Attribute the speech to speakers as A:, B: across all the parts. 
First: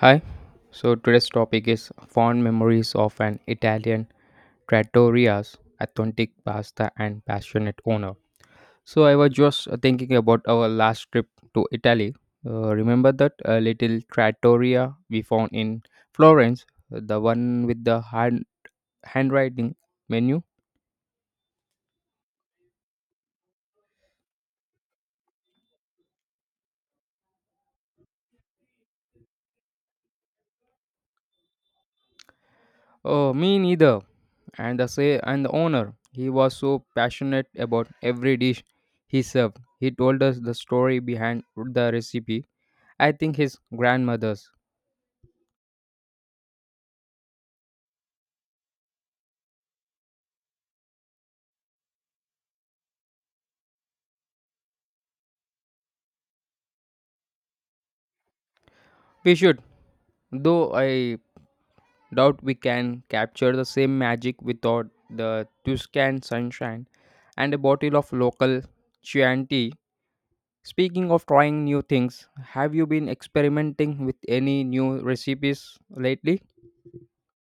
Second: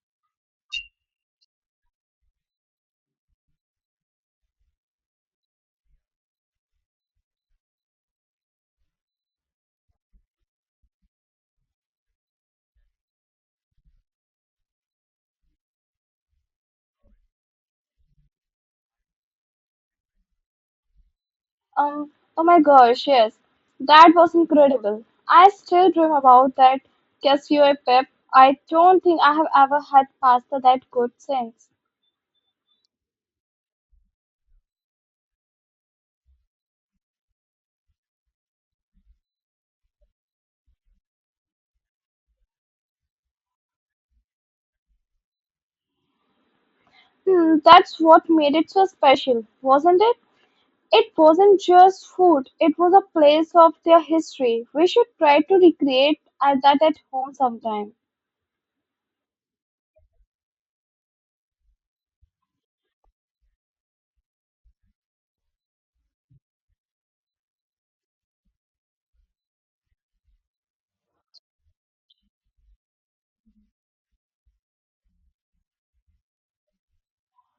A: Hi. So today's topic is fond memories of an Italian trattoria's authentic pasta and passionate owner. So I was just thinking about our last trip to Italy. Remember that little trattoria we found in Florence, the one with the handwriting menu?
B: Um, oh my gosh, yes. That was incredible. I still dream about that cashew pep. I don't think I have ever had pasta that good since.
A: Oh, me neither. And the say and the owner, he was so passionate about every dish he served. He told us the story behind the recipe, I think his grandmother's.
B: Hmm, that's what made it so special, wasn't it? It wasn't just food, it was a place of their history. We should try to recreate that at home sometime.
A: We should, though I doubt we can capture the same magic without the Tuscan sunshine and a bottle of local Chianti. Tea. Speaking of trying new things, have you been experimenting with any new recipes lately?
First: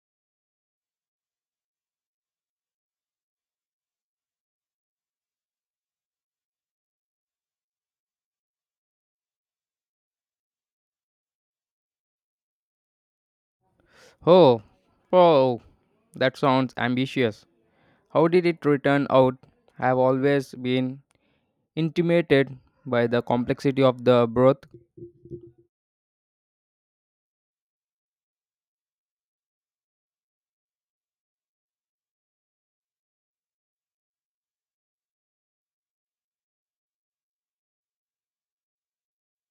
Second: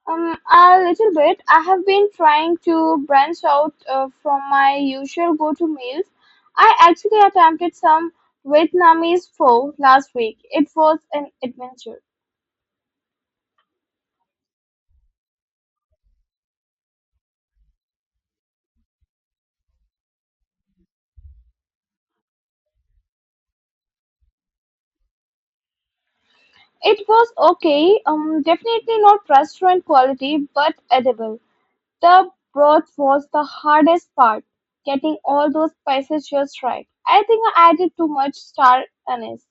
B: A little bit. I have been trying to branch out from my usual go-to meals. I actually attempted some Vietnamese pho last week. It was an adventure.
A: Oh, oh, that sounds ambitious. How did it turn out? I've always been intimidated by the complexity of the broth.
B: It was okay, definitely not restaurant quality, but edible. The broth was the hardest part, getting all those spices just right. I think I added too much star anise.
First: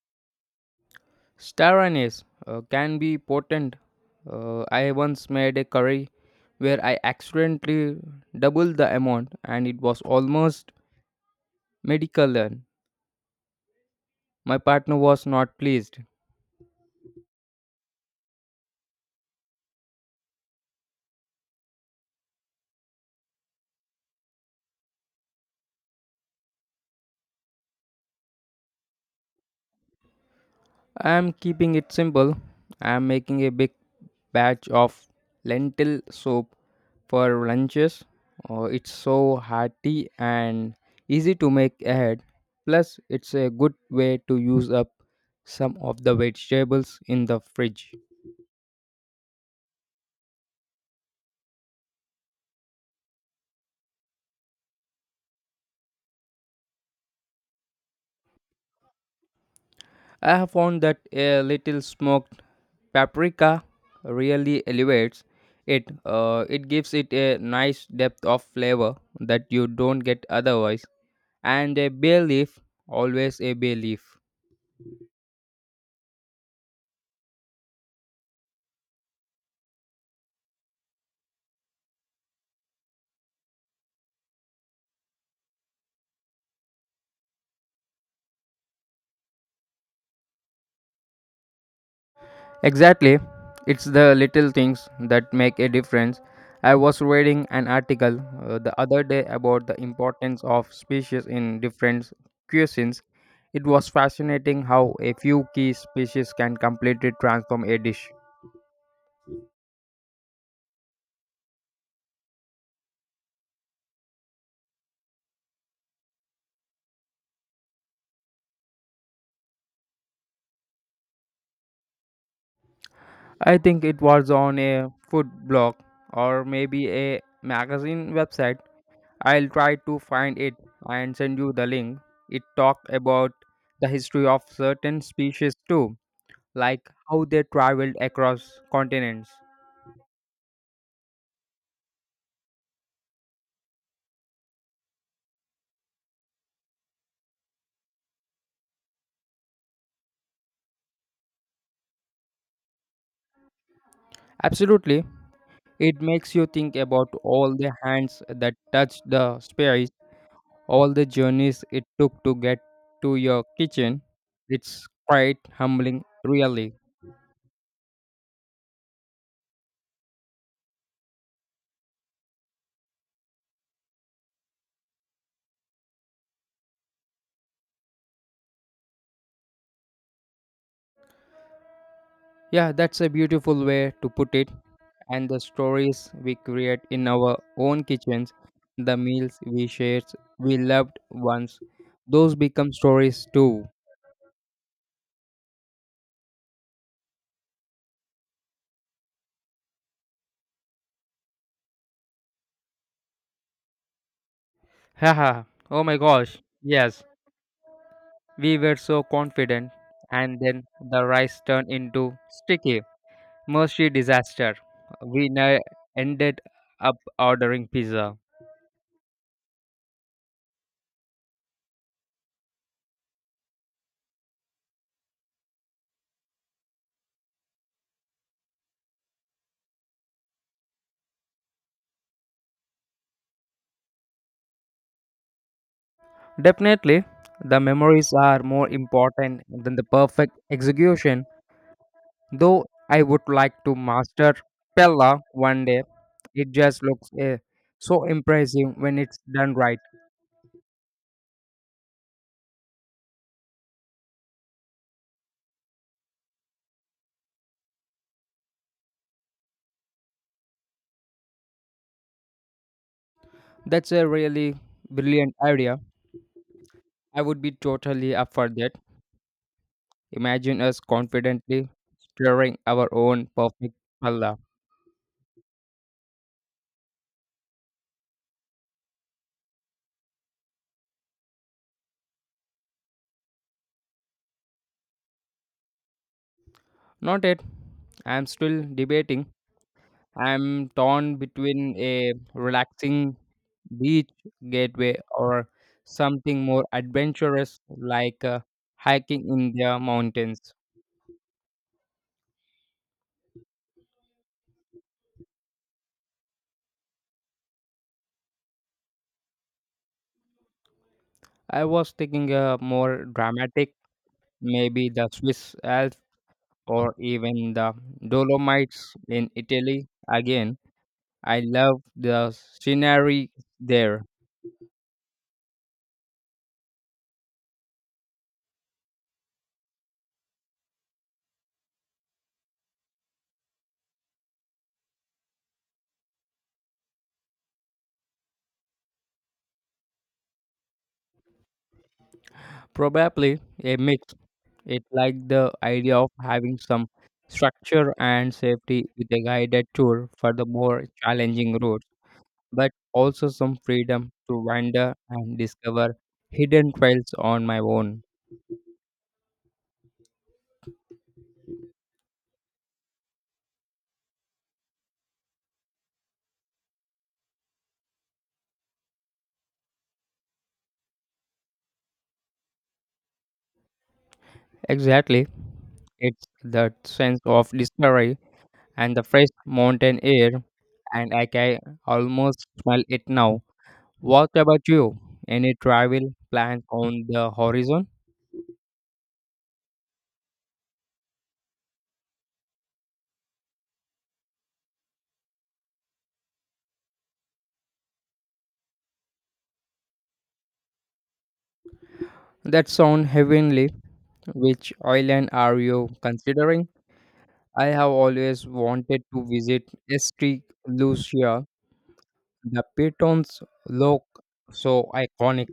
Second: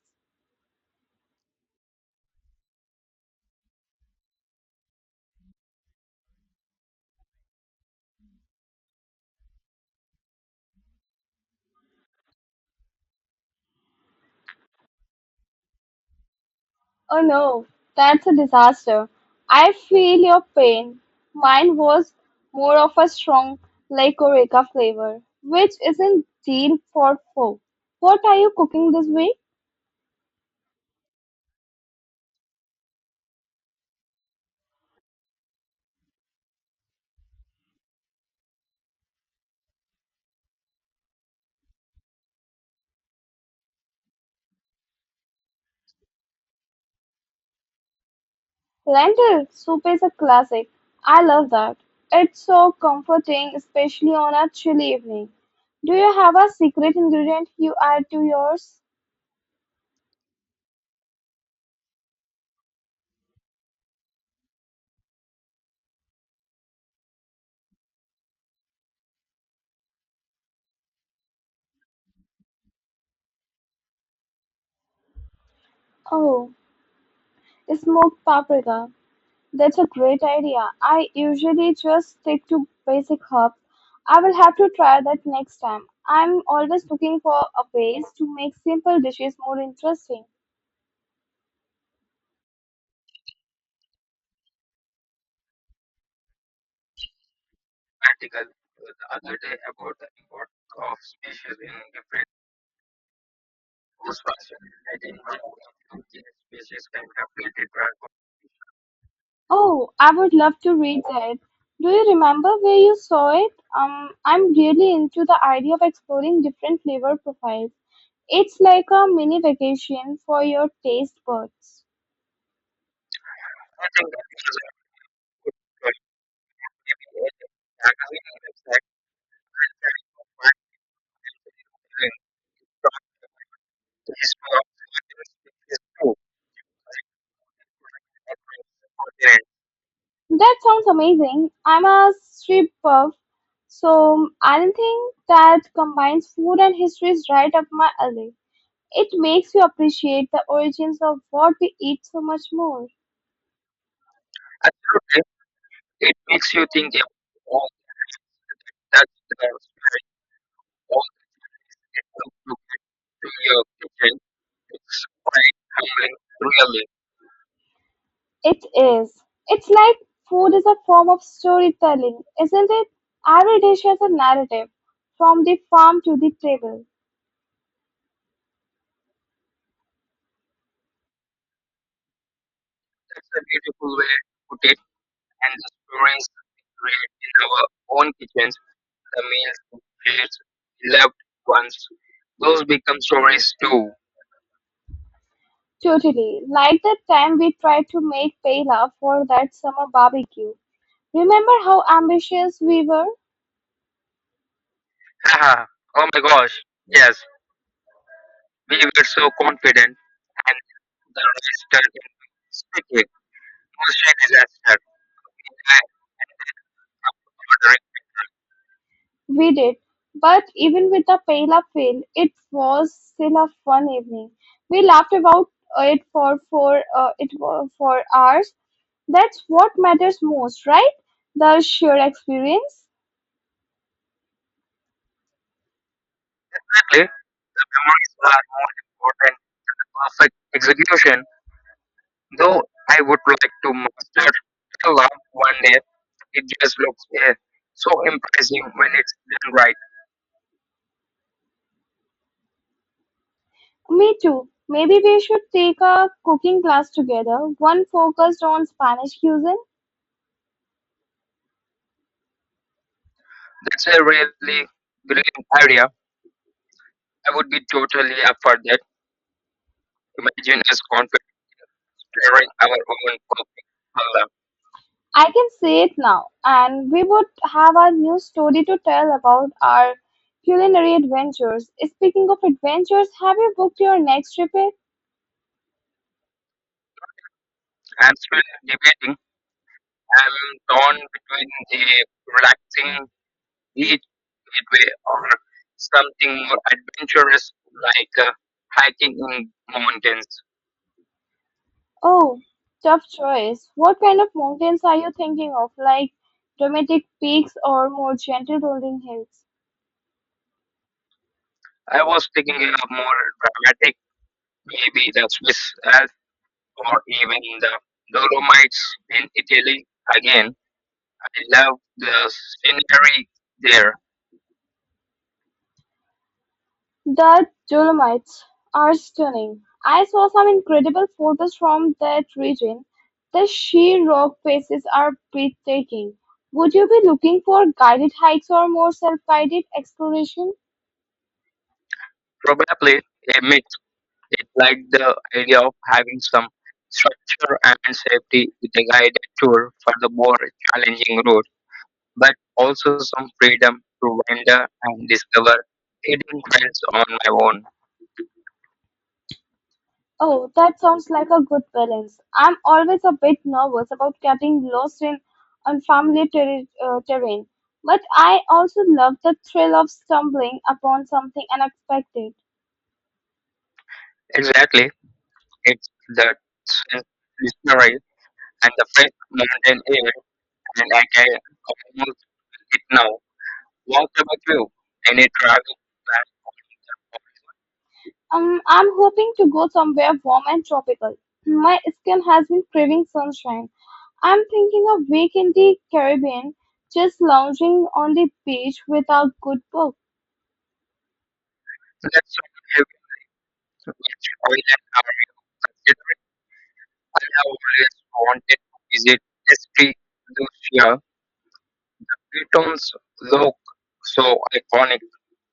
A: Star anise can be potent. I once made a curry where I accidentally doubled the amount, and it was almost medical then. My partner was not pleased.
B: Oh no, that's a disaster. I feel your pain. Mine was more of a strong like Orica flavor, which isn't deal for four. What are you cooking this week?
A: I am keeping it simple. I am making a big batch of lentil soup for lunches. It's so hearty and easy to make ahead. Plus, it's a good way to use up some of the vegetables in the fridge.
B: Lentil soup is a classic. I love that. It's so comforting, especially on a chilly evening. Do you have a secret ingredient you add to yours?
A: I have found that a little smoked paprika really elevates it. It gives it a nice depth of flavor that you don't get otherwise. And a bay leaf, always a bay leaf.
B: Oh, smoked paprika. That's a great idea. I usually just stick to basic herbs. I will have to try that next time. I'm always looking for a ways to make simple dishes more interesting.
A: Exactly. It's the little things that make a difference. I was reading an article the other day about the importance of species in different cuisines. It was fascinating how a few key species can completely transform a dish.
B: Oh, I would love to read that. Do you remember where you saw it? I'm really into the idea of exploring different flavor profiles. It's like a mini vacation for your taste buds.
A: I think it was on a food blog or maybe a magazine website. I'll try to find it and send you the link. It talked about the history of certain species too, like how they traveled across continents.
B: That sounds amazing. I'm a street buff, so anything that combines food and history is right up my alley. It makes you appreciate the origins of what we eat so much more.
A: Absolutely. It makes you think about all the hands that touched the space, all the journeys it took to get to your kitchen. It's quite humbling, really.
B: It is. It's like food is a form of storytelling, isn't it? Every dish has a narrative, from the farm to the table.
A: Yeah, that's a beautiful way to put it. And the stories we create in our own kitchens, the meals we shared, we loved ones, those become stories too.
B: Totally. Like that time we tried to make paella for that summer barbecue. Remember how ambitious we were?
A: Haha, oh my gosh, yes, we were so confident, and then the rice turned into sticky, mushy disaster. We ne- ended up ordering pizza.
B: We did, but even with a pale-up feel, it was still a fun evening. We laughed about it for hours. That's what matters most, right? The sheer experience.
A: Definitely, the memories are more important than the perfect execution. Though I would like to master Pella one day, it just looks so impressive when it's done right.
B: Me too. Maybe we should take a cooking class together, one focused on Spanish cuisine.
A: That's a really brilliant idea. I would be totally up for that. Imagine us confidently stirring our own perfect Pella.
B: I can say it now, and we would have a new story to tell about our culinary adventures. Speaking of adventures, have you booked your next trip yet?
A: Not yet. I am still debating, I'm torn between a relaxing beach gateway or something more adventurous like hiking in the mountains.
B: Oh, tough choice. What kind of mountains are you thinking of? Like dramatic peaks or more gentle rolling hills?
A: I was thinking a more dramatic, maybe the Swiss Alps or even the Dolomites in Italy. Again, I love the scenery there.
B: The Dolomites are stunning. I saw some incredible photos from that region. The sheer rock faces are breathtaking. Would you be looking for guided hikes or more self-guided exploration?
A: Probably a mix. It like the idea of having some structure and safety with a guided tour for the more challenging routes, but also some freedom to wander and discover hidden trails on my own.
B: Oh, that sounds like a good balance. I'm always a bit nervous about getting lost in unfamiliar terri terrain, but I also love the thrill of stumbling upon something unexpected.
A: Exactly. It's that sense of discovery and the fresh mountain air, and I can almost smell it now. What about you? Any travel plans on the horizon?
B: I'm hoping to go somewhere warm and tropical. My skin has been craving sunshine. I'm thinking a week in the Caribbean, just lounging on the beach without good book.
A: That sound heavenly. Which island are you considering? I have always wanted to visit East Lucia. The pitons look so iconic.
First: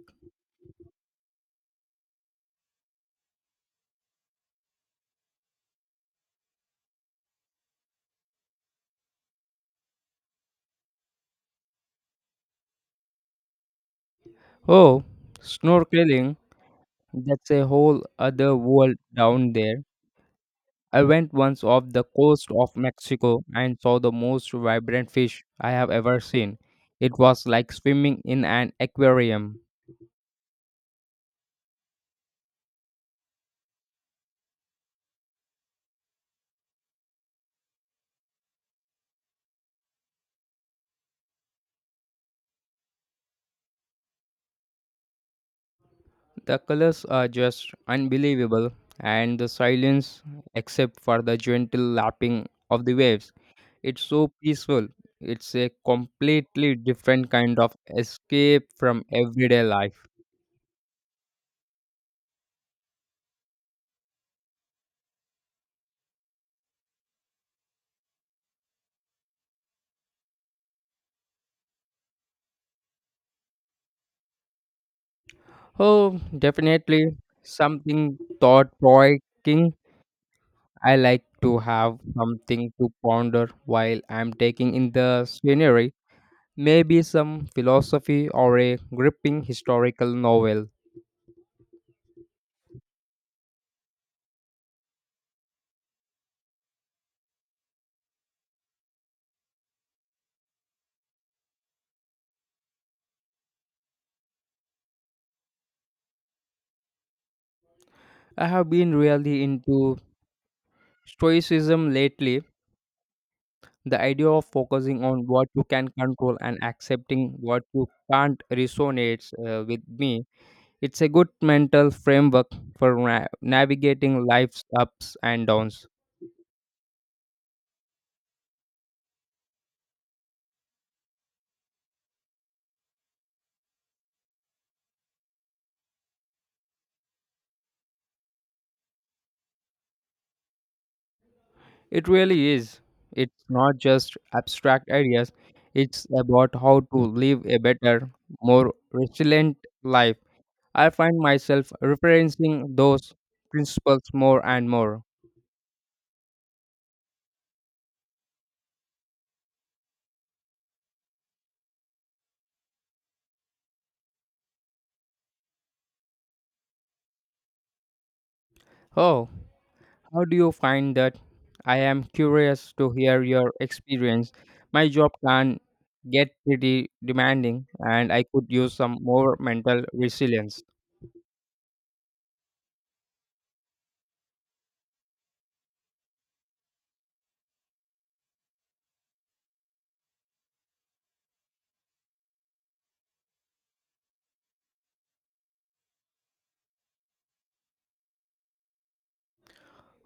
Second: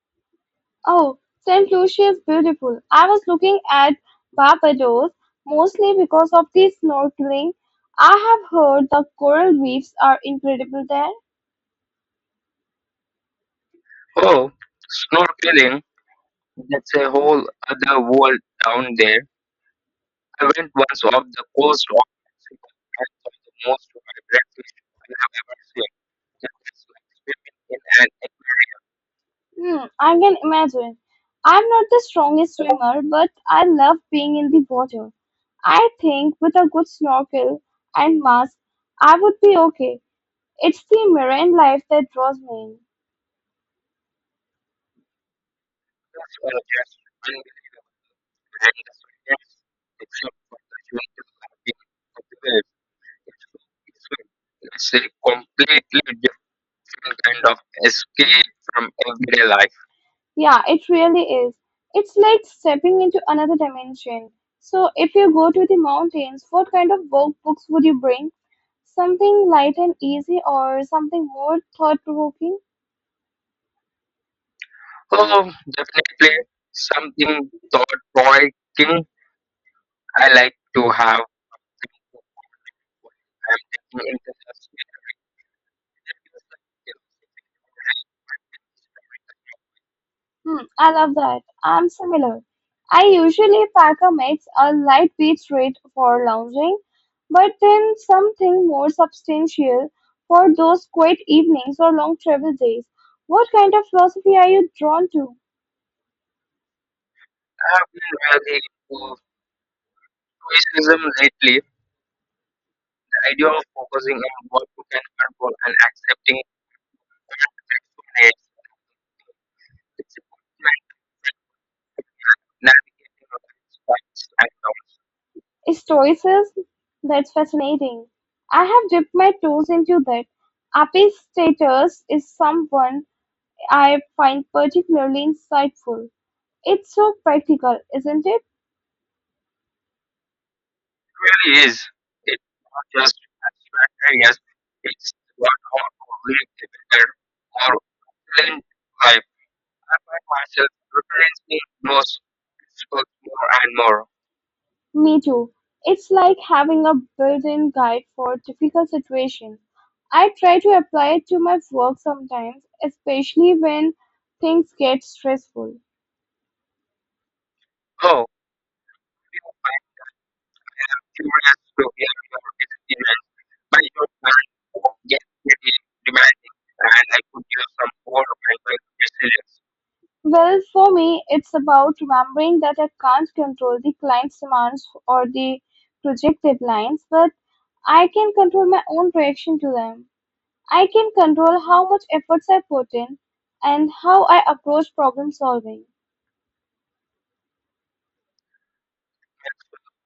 B: Oh, Saint Lucia is beautiful. I was looking at Barbados mostly because of the snorkeling. I have heard the coral reefs are incredible there.
A: Oh, snorkeling, that's a whole other world down there. I went once off the coast of Mexico and saw the most vibrant fish I have ever seen. It was like swimming in an aquarium.
B: Hmm, I can imagine. I'm not the strongest swimmer, but I love being in the water. I think with a good snorkel and mask, I would be okay. It's the marine life that draws me in.
A: The colors are just unbelievable, and the silence, except for the gentle lapping of the waves, it's so peaceful. It's a completely different kind of escape from everyday life.
B: Yeah, it really is. It's like stepping into another dimension. So, if you go to the mountains, what kind of work books would you bring? Something light and easy or something more thought provoking?
A: Oh, definitely something thought provoking. I like to have something to ponder while I'm taking in the scenery. Maybe some philosophy or a gripping historical
B: Hmm,
A: novel.
B: I love that. I'm similar. I usually pack a mix, a lightweight read for lounging, but then something more substantial for those quiet evenings or long travel days. What kind of philosophy are you drawn to?
A: I have been really into stoicism lately. The idea of focusing on what you can control and accepting what you can't resonates with me. It's a good mental framework for navigating life's ups and downs.
B: Stoicism? That's fascinating. I have dipped my toes into that. Epictetus is someone I find particularly insightful. It's so practical, isn't it?
A: It really is. It's not just abstract ideas, it's about how to live a better, more resilient life. I find myself referencing those principles more and more.
B: Me too. It's like having a built-in guide for difficult situations. I try to apply it to my work sometimes, especially when things get stressful.
A: Oh, how do you find that? I am curious to hear your experience. My job can get pretty demanding, and I could use some more mental
B: Well,
A: resilience.
B: for me, it's about remembering that I can't control the client's demands or the project deadlines, but I can control my own reaction to them. I can control how much efforts I put in and how I approach problem solving.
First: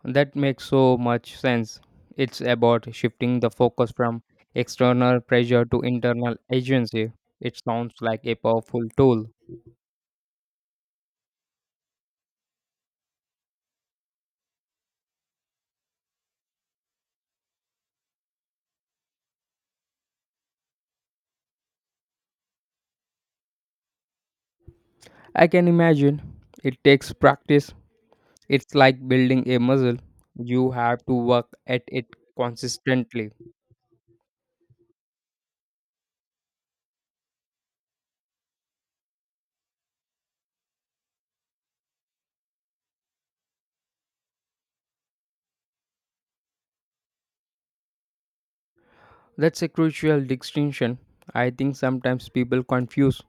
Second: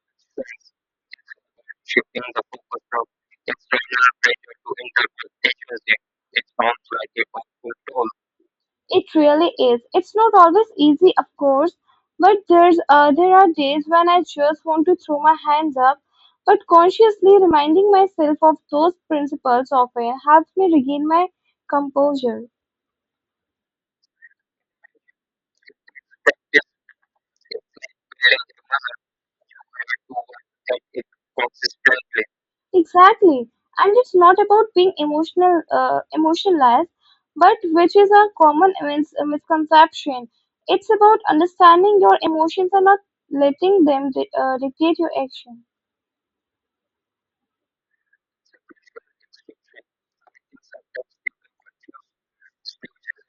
A: That makes so much sense. It's about shifting the focus from external pressure to internal agency. It sounds like a powerful
B: It
A: tool.
B: really is. It's not always easy, of course, but there are days when I just want to throw my hands up. But consciously reminding myself of those principles often helps me regain my composure.
A: I can imagine it takes practice. It's like building a muscle. You have to work at it consistently.
B: Exactly, and it's not about being emotionless, but which is a common misconception. It's about understanding your emotions and not letting them dictate your action.
A: That's a crucial distinction. I think sometimes people confuse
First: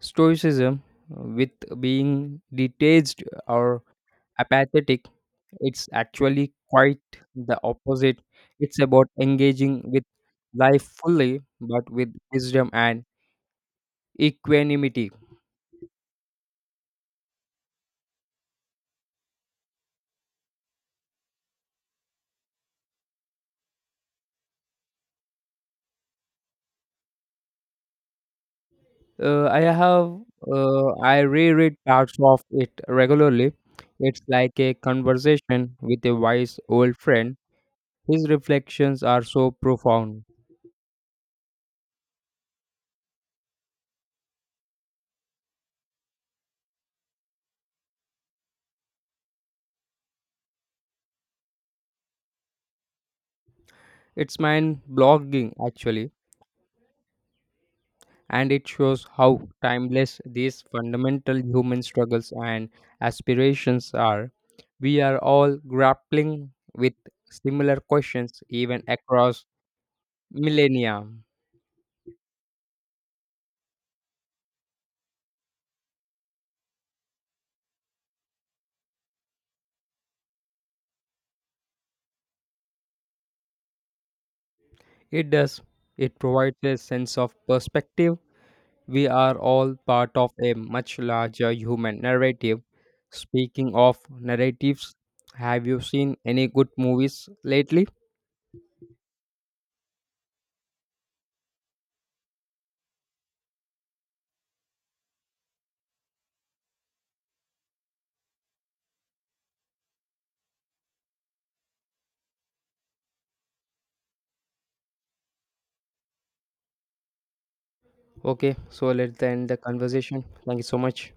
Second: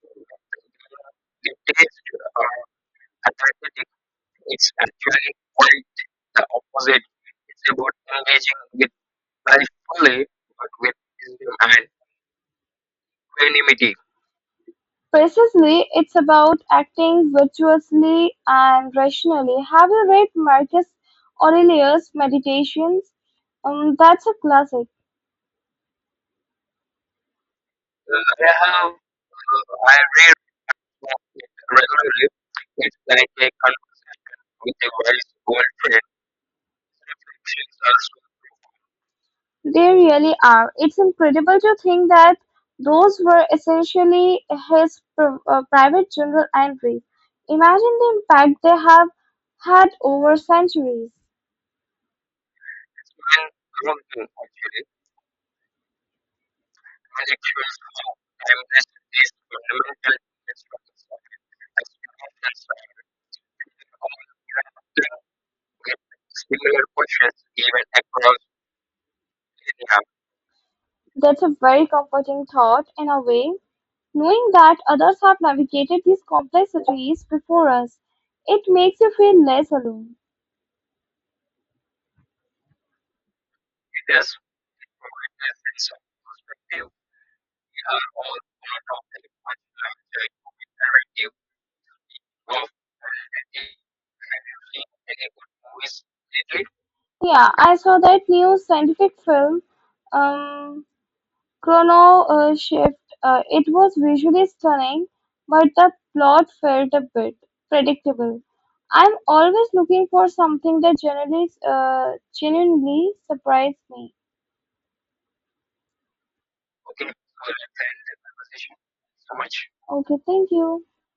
A: stoicism with being detached or apathetic. It's actually quite the opposite. It's about engaging with life fully, but with wisdom and equanimity.
B: Precisely, it's about acting virtuously and rationally. Have you read Marcus Aurelius' Meditations? That's a classic.
A: Uh, I have I reread parts of it regularly. It's like a conversation with a wise old friend. His reflections are so
B: They
A: profound.
B: really are. It's incredible to think that those were essentially his private journal entries. Imagine the impact they have had over centuries.
A: It's mind blogging, actually, and it shows how timeless these fundamental human struggles and aspirations are. We are all grappling with similar questions even across millennia.
B: That's a very comforting thought, in a way, knowing that others have navigated these complexities before us. It makes you feel less alone.
A: It does, it provides a sense of perspective. We are all part of a much larger human narrative. Speaking of narratives, have you seen any good movies
B: Yeah, I
A: lately?
B: saw that new scientific film. Um, ChronoShift, it was visually stunning, but the plot felt a bit predictable. I'm always looking for something that generally genuinely surprised me.
A: Okay, so let's end the
B: Okay,
A: conversation.
B: thank
A: Thank you so
B: you.
A: much.